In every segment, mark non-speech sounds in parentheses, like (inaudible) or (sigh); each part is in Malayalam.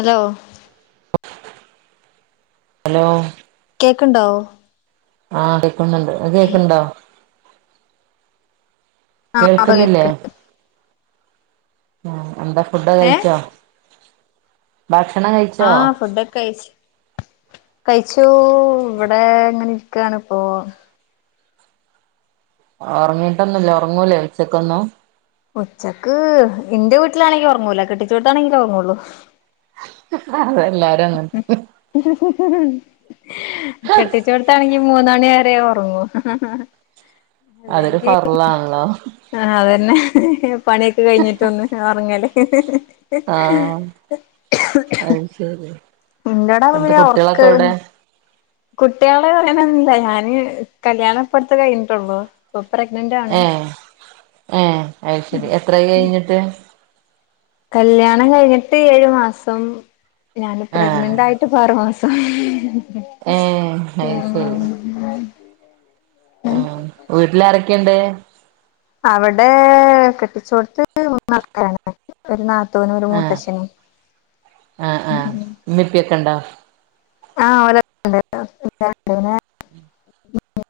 ഹലോ ഹലോ കേക്ക്ണ്ടോ ആഹ് കേക്കുന്നുണ്ട് അനക്ക് കേക്ണ് ണ്ടോ ആഹ് കേൾക്കുന്നില്ലേ പ്പകേക്ക്ണ് ണ്ട് ആഹ് എന്താ ഫുഡ്ഡോക്കെ ഏഹ് കഴിച്ചോ ഭക്ഷണം കഴിച്ചോ ആഹ് ഫുഡൊ ഒക്കെ കയ്ച്ചു കഴിച്ചൂ വടെ ഇങ്ങനെ ഇരിക്കാണ് പ്പോ ഒർങ്ങീട്ടൊന്നുല്ല ഒർങ്ങൂലേ ഉച്ചക്കൊന്നും ഉച്ചക്ക് ഇന്റെ വീട്ട്ലാണെങ്കി ഒർങ്ങൂല. കെട്ടിച്ചോട്ത്താണെങ്കിലേ ഒർങ്ങൊള്ളു. അതെല്ലാരും അങ്ങനെ തന്നെ കെട്ടിച്ചോട്ത്താണെങ്കി മൂന്ന് മണിവരെ ഒർങ്ങും ഹ് ഹാ അതൊരു അല്ലെങ്കി ഫറലാണല്ലോ ആഹ് അതന്നെ പണിയൊക്കെ കഴിഞ്ഞിട്ടൊന്ന് ഒർങ്ങലേ ആഹ് അത് ശരി എന്ത് കുട്ട്യാളൊക്കെ എവിടെ കുട്ട്യാളേ പറയാനൊന്നൂല ഞാൻ കല്യാണം ഇപ്പടത്ത് കൈഞ്ഞിട്ടൊള്ളു. ഏ ഏ അയ്ശെരി എത്രായ് കൈഞ്ഞിട്ട്? കല്ല്യാണം കഴിഞ്ഞിട്ട് ഏഴ് മാസം ഞാൻ പ്രഗ്നന്റായിട്ട് ഇപ്പം ആറ്മാസം സംഹ് ഏ ഐശെരി ആഹ് വീട്ട് ആരെക്കെണ്ട് അവിടേ കെട്ടിച്ചോടത്ത് മൂന്ന് മക്കളാണ് ഒര് നാത്തൂൻ ത്തൂനും ഒര് ആഹ് മൂത്തച്ഛനും ആഹ് മ് ആഹ് മ് ഉമ്മി ഉപ്പിയൊക്കെ ഉണ്ടോ ആഹ് ഒലോക്കണ്ട് പിന്നെ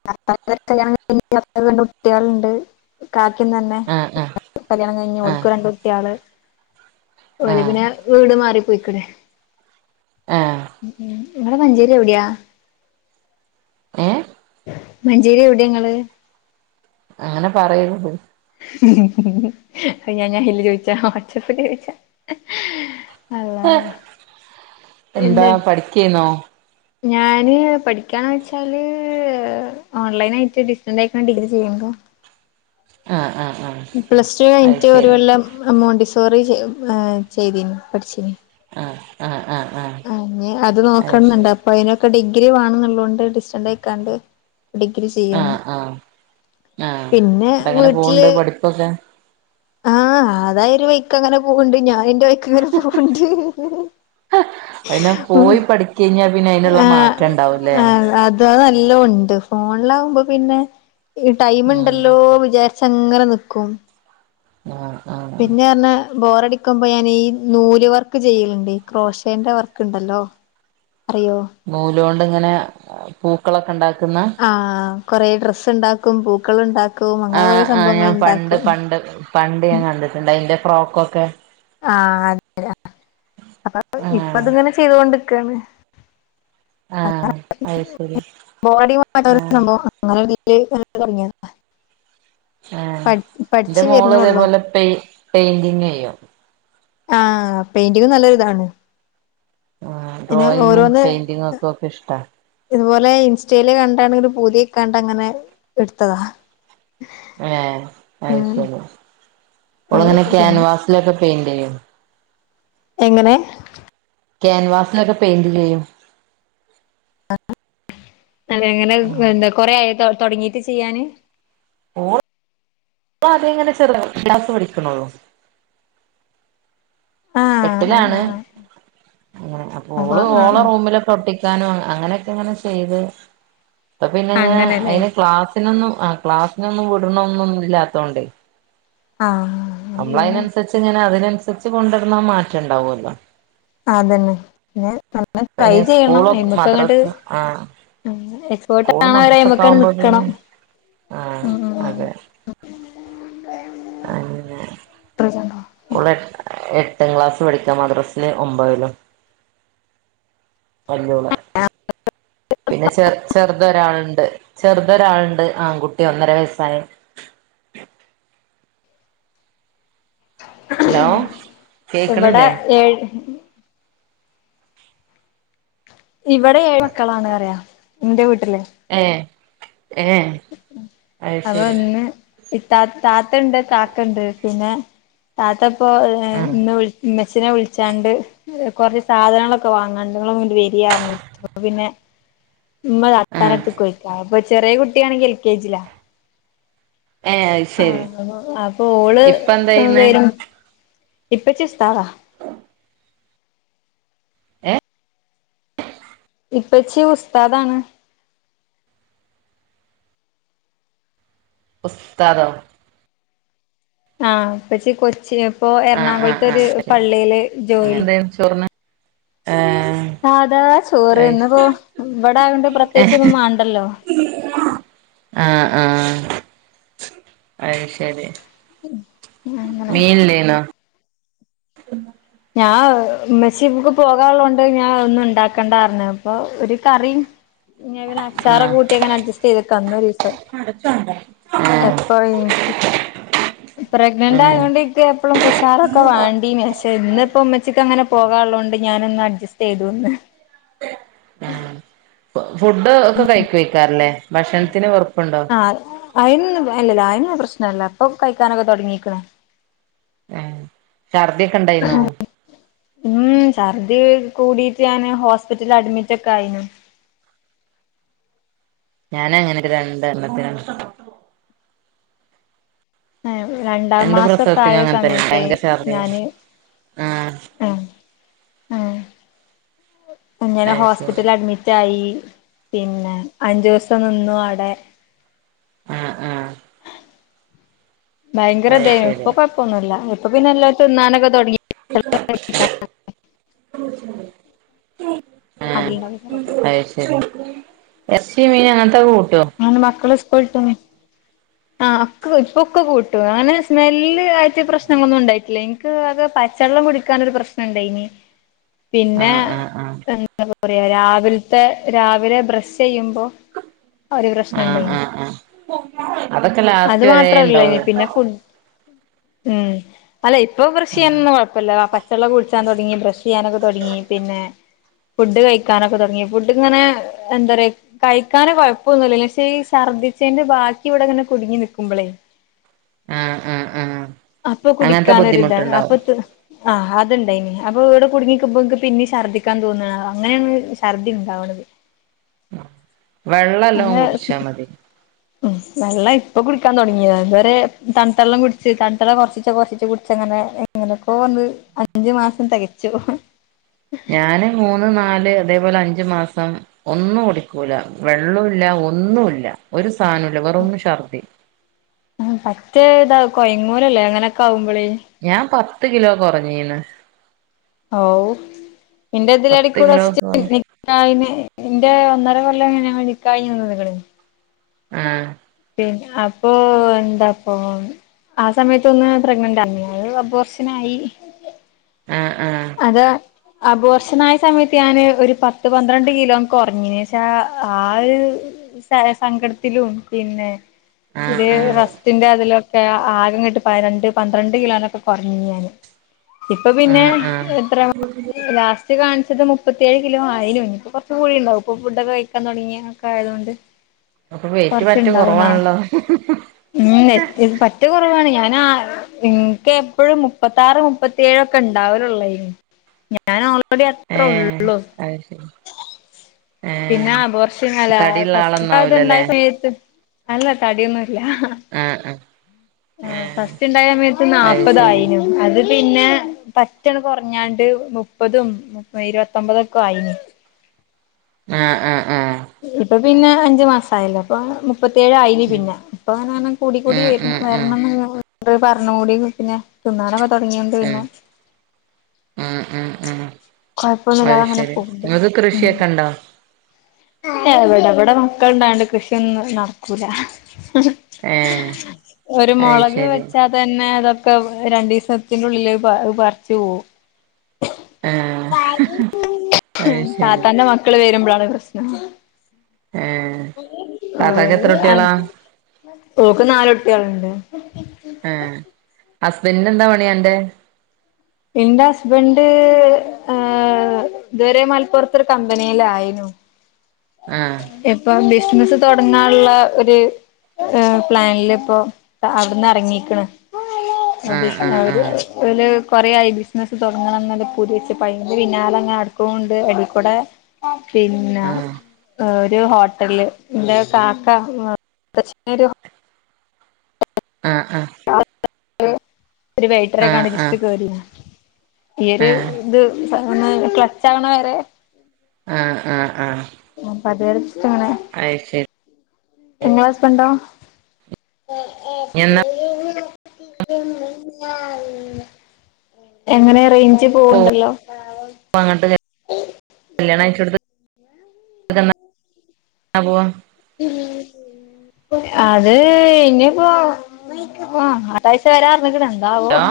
താത്താൻ്റെ കല്യാണം കഴിഞ്ഞിട്ട് രണ്ട് കുട്ട്യാള്ണ്ട് കാക്കീം തന്നെ ആഹ് ആഹ് കല്യാണം കൈഞ്ഞ് ആഹ് ഓൾക്കൂം രണ്ട് കുട്ട്യാള് ഓല് ആഹ് പിന്നെ വീട് മാറി പൊയിക്ക്ണ്. ആഹ് ഇവിടെ മഞ്ചേരി എവിടെയാ ഏ മഞ്ചേരി എവിടെ ഇങ്ങള് അങ്ങനെ പറയരുത് ഹ് ഹ് ഞാൻ ഞാൻ അയിൽ ചോയിച്ച വാട്സപ്പിൽ ചോദിച്ച എന്താ എന്നി പഠിക്കാനോ ഞാന് പഠിക്കണ വെച്ചാല് ഓൺലൈൻ ആയിട്ട് ഡിസ്റ്റിൻസ് ആയി ഡിഗ്രി ചെയ്യുന്നുണ്ട് ആഹ ആഹ് ആഹ് പ്ലസ് ടു അത് കഴിഞ്ഞിട്ട് ഒരു ശരി കൊല്ലം മോണ്ടിസോറിയാം ചെയ്തന് പഠിച്ചീനി ആ ആ അത് നോക്കനുണ്ട് അപ്പൊ അതിനൊക്കെ ഡിഗ്രി വേണംന്നള്ളതൊണ്ട് ഡിസ്റ്റക്കാണ്ട് ഡിഗ്രി ചെയ്യാണ് ആഹ് ആഹ് ആഹ് പിന്നെ ന്നട്ടങ്ങനെ പോവ്ണ്ട് വീട്ടില് പഠിപ്പൊക്കെ ആ അതൊരു വഴിക് പോണുണ്ട് ഞാൻ എന്റെ വഴിക് പോണുണ്ട് പോയി പഠിക്ക കഴിഞ്ഞാ പിന്നെ അതിനുള്ള ആഹ് മാറ്റം ഇണ്ടാവൂല്ലേ ആഹ് അത് ഫോണിലാകുമ്പോ പിന്നെ ഉം ടൈംണ്ടല്ലോ വിചാരിച്ചു അങ്ങനെ നിക്കും ആഹ് ആഹ് പിന്നെ ബോറടിക്കുമ്പോ ഞാൻ ഈ നൂല് വർക്ക് ചെയ്യലുണ്ട് ക്രോഷന്റെ വർക്ക് ഉണ്ടല്ലോ അറിയോ ഇങ്ങനെ പൂക്കളൊക്കെ ഉണ്ടാക്ക ആഹ കൊറെേ ഡ്രസ്സ് ഉണ്ടാക്കും പൂക്കള ഉണ്ടാക്കും ആ അങ്ങനെ കൊറെ ആ് സംഭവങ്ങൾ ഞാൻ പണ്ട് ഉണ്ടാക്കും പണ്ട് പണ്ട് ഞാൻ കണ്ടിട്ടുണ്ട് അതിറെ ഫ്രോക്കൊക്കെ ആഹ അതെ ആ അപ്പൊ ആഹ് ഇപ്പതിങ്ങനെ ചെയ്തൊണ്ടിക്കയാണ് അ ആഹ് അത് ശരി ബോഡി ആഹ് സംഭവം അനെ ആ എന്റെ പഠിച്ചു മോള് വരുന്നള്ളൂ അതേപോലെ പെ പെയിന്റിങ്ങ് ചെയ്യും ആഹ പെയിന്റിങ് നല്ലരിതാണ് ആ ഡ്രോയിങ്ങും പെയിന്റിങ്ങും ഒക്കും ഒക്കെ ഇഷ്ട ഇതുപോലെ ഇൻസ്റ്റയില് കണ്ടാണെങ്കിൽ പൂതിയൊ കണ്ട അങ്ങനെ എടുത്തതാ ആ ഉം അയ്ശേരി ഓളങ്ങനെ പി ക്യാൻവാസിലൊക്കെ പെയിന്റ് ചെയ്യും എങ്ങനെ ക്യാൻവാസിലൊക്കെ പെയിന്റ് ചെയ്യും അതങ്ങനെ കുറെയായോ തുടങ്ങീട്ട് ചെയ്യാന് ഓ അതങ്ങനെ ചെറുതായിട്ട് പഠികണുള്ളു ആഹ് ആഹ് എട്ടിലാണ് ആഹ് അപ്പ അപ്പൊ ഓള് ആഹ് ഓള ആഹ് റൂമിലൊട്ട അങ്ങനക്കെങ്ങനെ ചെയ്ത് അ പിന്നെ അങ്ങനെല്ലേ അയിന് ക്ലാസ്സ്‌ ഒന്നും ആ ക്ലാസ്സിനൊന്നും വിടണന്നൊന്നും ഇല്ലാത്തോണ്ടേ ആഹ നമ്മള അതിനനുസരിച്ച് ഇങ്ങനെ അതിനനുസരിച്ച് കൊണ്ടുനടന്ന മാറ്റ ഉണ്ടാവുമല്ലോ അതന്നെ പിന്നെ നമ്മള് ട്രൈ പിന്നെ സ്കൂൾ ചെയ്യണം അയ്മക്ക് അങ്ങട്ട് മദ്രാസ് ആ എക്സ്പേർട്ട് സ്കൂൾ ആവണവരെ മദ്രസക്കെ അയ്മക്കങ്ങട് ആവുമ്പോ നിക്കണം പിന്നെ ആഹ ഉം ഉം അതെ അങ്ങനെ ഉം ഓള് പത്താം ക്ലാസ് പഠിക്കാം മദ്രാസിൽ ഒമ്പതിലും പിന്നെ ചെർ ചെറുതൊരാളുണ്ട് ചെറുതൊ ഒരാളുണ്ട് ആൺകുട്ടി ഒന്നര വയസ്സായ ഹലോ ഇവിടെ കേക്കണില്ലേ ഏഴ് ഇവിടെ ഏഴ് മക്കളാണ് പറ്യ എന്റെ വീട്ട ഏ ഏ അഹ് ശരി ഈ താത്തണ്ട് കാക്കണ്ട് പിന്നെ താത്തപ്പോ ആഹ് ഇന്ന് വിൾ ഇമ ഛിനെ വിളിച്ചാണ്ട് കൊറ സാധനങ്ങളൊക്കെ വാങ്ങാണ്ട് ങ്ങള് ങ്ങട്ട് വെരി അർഞ്ഞ് അപ്പോ പിന്നെ ഉമ്മത് ആഹ് അത്താനടുത്ത്‌ക്ക് പൊയ് ക്യ അപ്പൊ ചെറിയ കുട്ടിയാണെങ്കി എൽ കെ ജിലാ ഏഹ് അത് ആ ശരി അപ്പൊ ഓള് ഇപ്പ എന്താ ചെയ്യുന്നേ വരും ഇപ്പച്ചി ഉസ്തദാ ഏ ഇപ്പച്ചി ഉസ്താദാണ് ഉസ്ത്താദോ ആഹ ഇപ്പച്ചി കൊച്ചി ഇപ്പൊ ആഹ് ആഹ് ആഹ് എറണാകുളത്ത്ഒരു ശരി പള്ളിയില് ജോല് എന്തായിരുന്നു ചോറിന് സാധാ ചോറ് ഏഹ് ഇന്നിപ്പോ ഇവിടെ ആയോണ്ട് പ്രത്യേകിച്ചൊന്നും മണ്ടല്ലോ ആ ആഹ അത്ശരി അങ്ങനെ ഉ ഞാ മെച്ചിക്ക് പോകാള്ളോണ്ട് ഞാൻ ഒന്നും ഇണ്ടാക്കണ്ടാർ ഞ്ഞ് അപ്പൊ ഒരു കറിം ഇഞ്ഞ്പിന്നെ അച്ചാറെ ആഹ് കൂട്ടിങ്ങനെ അഡ്ജസ്റ്റ് ചെയ്തക്ക അന്ന് ഒരിസം ആഹ് എപ്പനിക്ക് പ്രഗ്നന്റ് ആഹ് ആയോണ്ട് ഇക്ക്എപ്പളും കുഷാറൊക്കെ വേണ്ടീന് പക്ഷെ ഇന്ന്പ്പ ഉമ്മച്ചിക്ക് അങ്ങനെ പോകാനുള്ളോണ്ട് ഞാനൊന്ന് അഡ്ജസ്റ്റ് ചെയ്തുന്ന് ഫുഡ് ഒക്കെ കഴിക്കേക്കാരംല്ലേ ഭക്ഷണത്തിന് വെറുപ്പുണ്ടോ ആഹ് അയിനൊന്നും അല്ലല്ല അയിനൊ പ്രശ്നല്ല അപ്പൊ കഴിക്കാനൊക്കെ തുടങ്ങീ ക്ണേ ആഹ ഛർദിയൊക്കെ ഇണ്ടായിന്നോ ഛർദ് കൂടിയിട്ട് ഞാന് ഹോസ്പിറ്റലിൽ അഡ്മിറ്റ് ഒക്കെ ആയി നു ഞാന അങ്ങനെക്ക രണ്ട് എണ്ണത്തിനും രണ്ടാം രണ്ട് മാസൊക്കെ ആയ പ്രസവത്തിനും സമയത്ത് ഞാന് ആ ആഹ് ആഹ് ഞാൻ ശരി ഹോസ്പിറ്റൽ അഡ്മിറ്റ് ആയി പിന്നെ അഞ്ചോസം നിന്നു അവിടെ ആ ആ ഭയങ്കരം അത് ഇതെനു ശരി ഇപ്പോകൊഴപ്പൊന്നുല്ല ഇപ്പൊ പിന്നെ എല്ലാ തിാനൊക്കെ തൊടങ്ങി ആഹ അതിലുണ്ടാക്കി തരാട്ടോ അത് ശരി എർച്ചി മീൻ അങ്ങനത്തെ കൂട്ട നാന് മക്കള് സ്കൊൾട്ട ആ ഇപ്പൊക്കെ കൂട്ടും അങ്ങനെ സ്മെല്ല് ആയിട്ട് പ്രശ്നങ്ങളൊന്നും ണ്ടായിട്ടില്ല എനിക്ക് അത് പ ച്ചെള്ളം കുടിക്കാനൊരു പ്രശ്നം ണ്ടായിനി പിന്നെ ആഹ് ആഹ് ആഹ് എന്താ പറയാ രാവില് ത്തെ രാവിലെ ബ്രഷ് ചെയ്യുമ്പോ ഒരു പ്രശ്നംണ്ടായി നി അത അത് മാത്രല്ല ഇനി പിന്നെ ഫുഡ ഉ അല്ല ഇപ്പൊ ബ്രഷ് ആഹ് ചെയ്യാനൊന്നും കൊഴപ്പല്ല പച്ചെള്ളംകുടിച്ചാ തൊടങ്ങി ബ്രഷ് ചെയ്യാനൊക്കെ തെടങ്ങി പിന്നെ ഫുഡ് കഴിക്കാനൊക്കെ തുടങ്ങി ഫുഡ് ഇങ്ങനെ എന്താ കഴിക്കാൻ കൊഴപ്പൊന്നുല്ലക്ഷെ ഈ സർദി ചെയ്തിന്റെ ബതീർച്ചയന്റെ ബാക്കി ഇവിടെങ്ങനെ കുടുങ്ങി നിക്കുമ്പളേ ആഹ് ആഹ് ആഹ് അപ്പൊ അങ്ങനത്തെ കുടിക്കാനരു ഇത ബുദ്ധിമുട്ടുണ്ടാവും അപ്പൊ ആ ണ്ടായിനി അപ്പൊ ഇവിടെ കുടുങ്ങിക്കുമ്പോക്ക് പിന്നെ ഛർദിക്കാൻ തോന്ന അങ്ങനെയാണ് ഛർദി ഉണ്ടാവണത് വെള്ളം എല്ലാം കുടിച്ചാ മതി ഉ നല്ല ഇപ്പൊ കുടിക്കാൻ തുടങ്ങിയ ഇതുവരെ തൺ നണ്ടെള്ളം കുടിച്ച്ു തണ്ടുെള്ള കുറ കുറച്ച കുടിച്ചങ്ങനെങ്ങനക്ക ന അഞ്ചു മാസം തകച്ചു ഞാന് മൂന്ന് നാല് അതേപോലെ അഞ്ചു മാസം ഒന്നും ഓടിക്കല വെള്ളമല്ല ഒന്നല്ല ഒരു സാനുൽവറൊന്ന് ഷർദി മറ്റ ഇതാ കൊയങ്ങൂരല്ലേ അങ്ങനെയൊക്കെ ആ ഞാൻ പത്ത് കിലോ കുറഞ്ഞീന്ന് ഓ എന്റെ ഇതിലട പത്ത് കൂടെ കിലോ കൊറ വന്റെ ഒന്നര ല്ലങ്ങങ്ങിക്കഴ നി ഉം അപ്പൊ എന്താപ്പ ആ സമയത്തൊന്ന് പ്രഗ്നന്റ് അമ്മിയ അബർസനായി ആഹ് ആഹ് അതെ അപർഷനായ സമയത്ത് ഞാന് ഒരു പത്ത് പന്ത്രണ്ട് കിലോ ഉറങ്ങീച്ച ആ ഒരു സങ്കടത്തിലും പിന്നെ ഇത് റസ്ത്തിന്റെ അതിലക്കെ ഒെ ആകം കെട്ട് പ രണ്ട് പന്ത്രണ്ട് കിലോനൊക്കെ കുറഞ്ഞ ഞാാന് ഇപ്പൊ പിന്നെ ആഹ് ആഹ് എത്ര മാസ ലാസ്റ്റ് കാണ പത് മുപ്പത്തിേഴ് കിലോ ആാലും ഇനിപ്പൊ കുറച്ച കൂടി ഉണ്ടാവുംപ്പൊ ഫുഡ്ക്കെ കഴിക്കാൻ തുടങ്ങിയൊക്കെ ആയത കൊണ്ട് അപ്പൊ വെയിറ്റ് പറ്റെ കുറച്ചുണ്ടാവുന്നെ കൊറവാണല്ലോ പറ്റ കുറവാണ് ഞാൻ പി എനിക്ക് എപ്പോഴും മുപ്പത്ത ആറ് മുപ്പത്തിയേഴ് ഒക്കെ ഉണ്ടാവലുള്ളേ ഞാൻ ഓൾറെഡി അത്രേ ഏഹ് ഉള്ളു അത് ശരി ഏഹ് പിന്നെ വർഷങ്ങാല ഫ തടിയുള്ള അണ്ടായ ആളൊന്നാവൂലല്ലേ സമയത്ത് അല്ല തടിയൊന്ന് ഉണ്ടായ ആഹ് ആഹ് ഏഹ് സമ അത് നാപ്പതും ശരി ആയിനു പിന്നെ പറ്റണ കുറഞ്ഞാണ്ട് മുപ്പതും ഇരുപത്തൊമ്പതൊക്കെ ആയിന് ആഹ ആഹ ഇപ്പൊ പിന്നെ അഞ്ചു മാസ ആയല്ല അപ്പൊ മുപ്പത്തേഴ് ആായിന് ഉം പിന്നെ ഇപ്പ അങ്ങനങ്ങനെ കൂട കൂടി ഉം വ ഉം ഉം വരണം കു പറഞ്ഞ കൂടി പിന്നെ ചണാനൊക്കെ തുടങ്ങിയൊണ്ട് പിന്നെ ഉ ഉ ഉ അ കൊഴപ്പൊന്നുമില്ലാതെ അങ്ങനെ ശരി പോക്ണ്ട് നിങ്ങക്ക് ഉം കൃഷിയൊക്കെ ഉണ്ടോ (inaudible) എവിടെ എവിടെ മക്കള ഇണ്ടായണ്ട് കൃഷിയൊന്നും നടക്കൂല ഏഹ് ഒരു അത് മുളക് ശരി വെച്ചാ തന്നെ അത ക്കെ രണ്ടു ദിവസത്തിന്റെള്ളില് പറച്ച് പോവും ആഹ് അത് ശരി തന്റെ മക്കള് വരുമ്പോഴാണ് കഷ്ന ഉ ഏഹ് താത്താക്ക് എത്ര കുട്ടികളാ ക്ക് നാലൊട്ടികളുണ്ട് ആ ഹസ്ബൻഡന് എന്താ പണിയന്റെ എന്റെ ഹസ്ബൻഡ് ഇതുവരെ മലപ്പുറത്ത് ഒരു കമ്പനിയിലായിന്നു (inaudible) ആഹ് ഇപ്പൊ ബിസ്നസ് തുടങ്ങാനുള്ള ഒരു പ്ലാനില ഇപ്പൊ അവിടുന്ന് ഇറങ്ങീക്കണ അത ആഹ് അവര് ആഹ് അ കൊറയായി ബിസിനസ്സ് തുടങ്ങണം എന്നല്ല പൂരിച്ച് പയന്റെ വിനാലങ്ങനെ അടുക്കണ്ട് അടിക്കൂടെ പിന്നെ ഒരു ഹോട്ടല് എന്റെ കാക്ക ആഹ് ആഹ് ഒരു വൈറ്ററെ കണ്ട് ആഹ് ആഹ് ജസ്റ്റ് ആഹ് കേറ ആഹ് ഈര് ഇത് ക്ലച്ച് ആവണ വേരെ ആഹ് ആഹ് ആഹ് ആഹ് അപ്പ അതരച്ചട്ടങ്ങണെ അത് ശരി ഇങ്ങളെ ഇനി ഹസ്ബന്റോ എന്നാ (inaudible) എങ്ങനെറച് പോവാ പോവണ്ടല്ലോ അങ്ങോട്ട് കല്യാണം അഴച്ചെടുത്ത് പോവാ (inaudible) അത് ഇനിപ്പോ അ അത്താഴ്ച വരാറഞ്ഞ്ക്ക്ണ്. ആവോ ഹലോ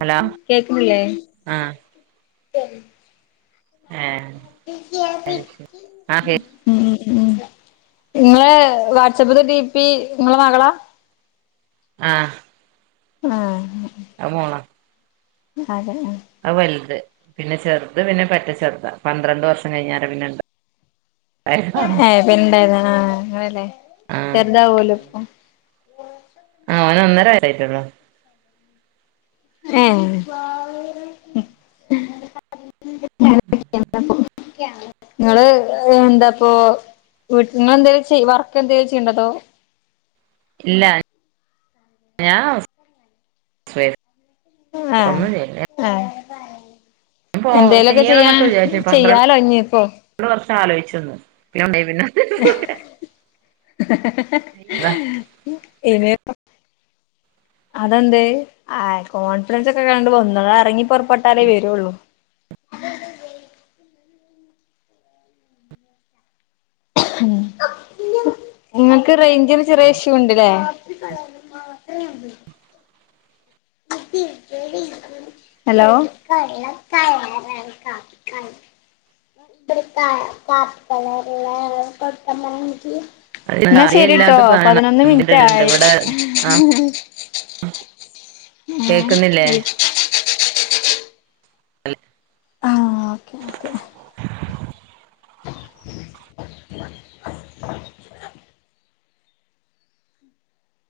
ഹലോ കേക്കുന്നില്ലേ? ട്ടെരി ഏഹ അയ്ശരി ആ കേ ഉം ഉം ഇങ്ങളെ വാട്‌സപ്പ്ത്തെ ഡിപി ഇങ്ങളെ മകളാ? ആഹ ആഹ ആ മോളാ. അതെ. അഹ് വലുത് പിന്നെ ചെറുത് പിന്നെ പറ്റ ചെറുതാ പന്ത്രണ്ട് വർഷം കഴിഞ്ഞാണ് പിന്നെ ഇണ്ട ഏഹ് പിൻണ്ടാര്ന്നതാ ആഹ് അങ്ങനല്ലേ ആഹ് ചെറുതാവൂലപ്പൊ ആഹ് ഓന് ഒന്നര വയസായിട്ടൊള്ളു ഏഹ് (unintelligible) (unintelligible) ങ്ങള് എന്താപ്പോ വീട്ട് ഇങ്ങളെന്തേലും ചെയ്യ വർക്കന്തേലും ചെയ്യുണ്ടോ അതോ ഇല്ല ഞാൻ ഹൌസ് വൈഫാ ഏഹ് ഏഹ് ഞാൻ പോ എന്തേലൊക്കെ ചെയ്യാ ചെയ്യണംന്നൊക്കെ ചെയ്യാലോ ഞ്ഞിപ്പൊ. ആലോയിച്ച്ന്ന് (unintelligible) ഇത് പ്പം അതെന്തേയ് ആ കോൺഫിഡൻസൊക്കെ കണ്ട് വന്നതാ അതറങ്ങി പൊറപ്പെട്ടാലേ വരൊള്ളൂ. ഇങ്ങക്ക് റൈഞ്ചിന് ചെറിയ ഇഷ്യുണ്ട്ല്ലേ? ഹലോ അത് ന്നാ ശരീട്ടോ അറിയില്ലാത്ത സാധനാണ് പതിനൊന്ന് എന്തിടണ്ട് മിൻറ്റായി ഇവിടെ ആഹ് കേക്കുന്നില്ലേ ഏഹ് ഉം അൽ ആഹ് ഓക്കേ ഓക്കേ.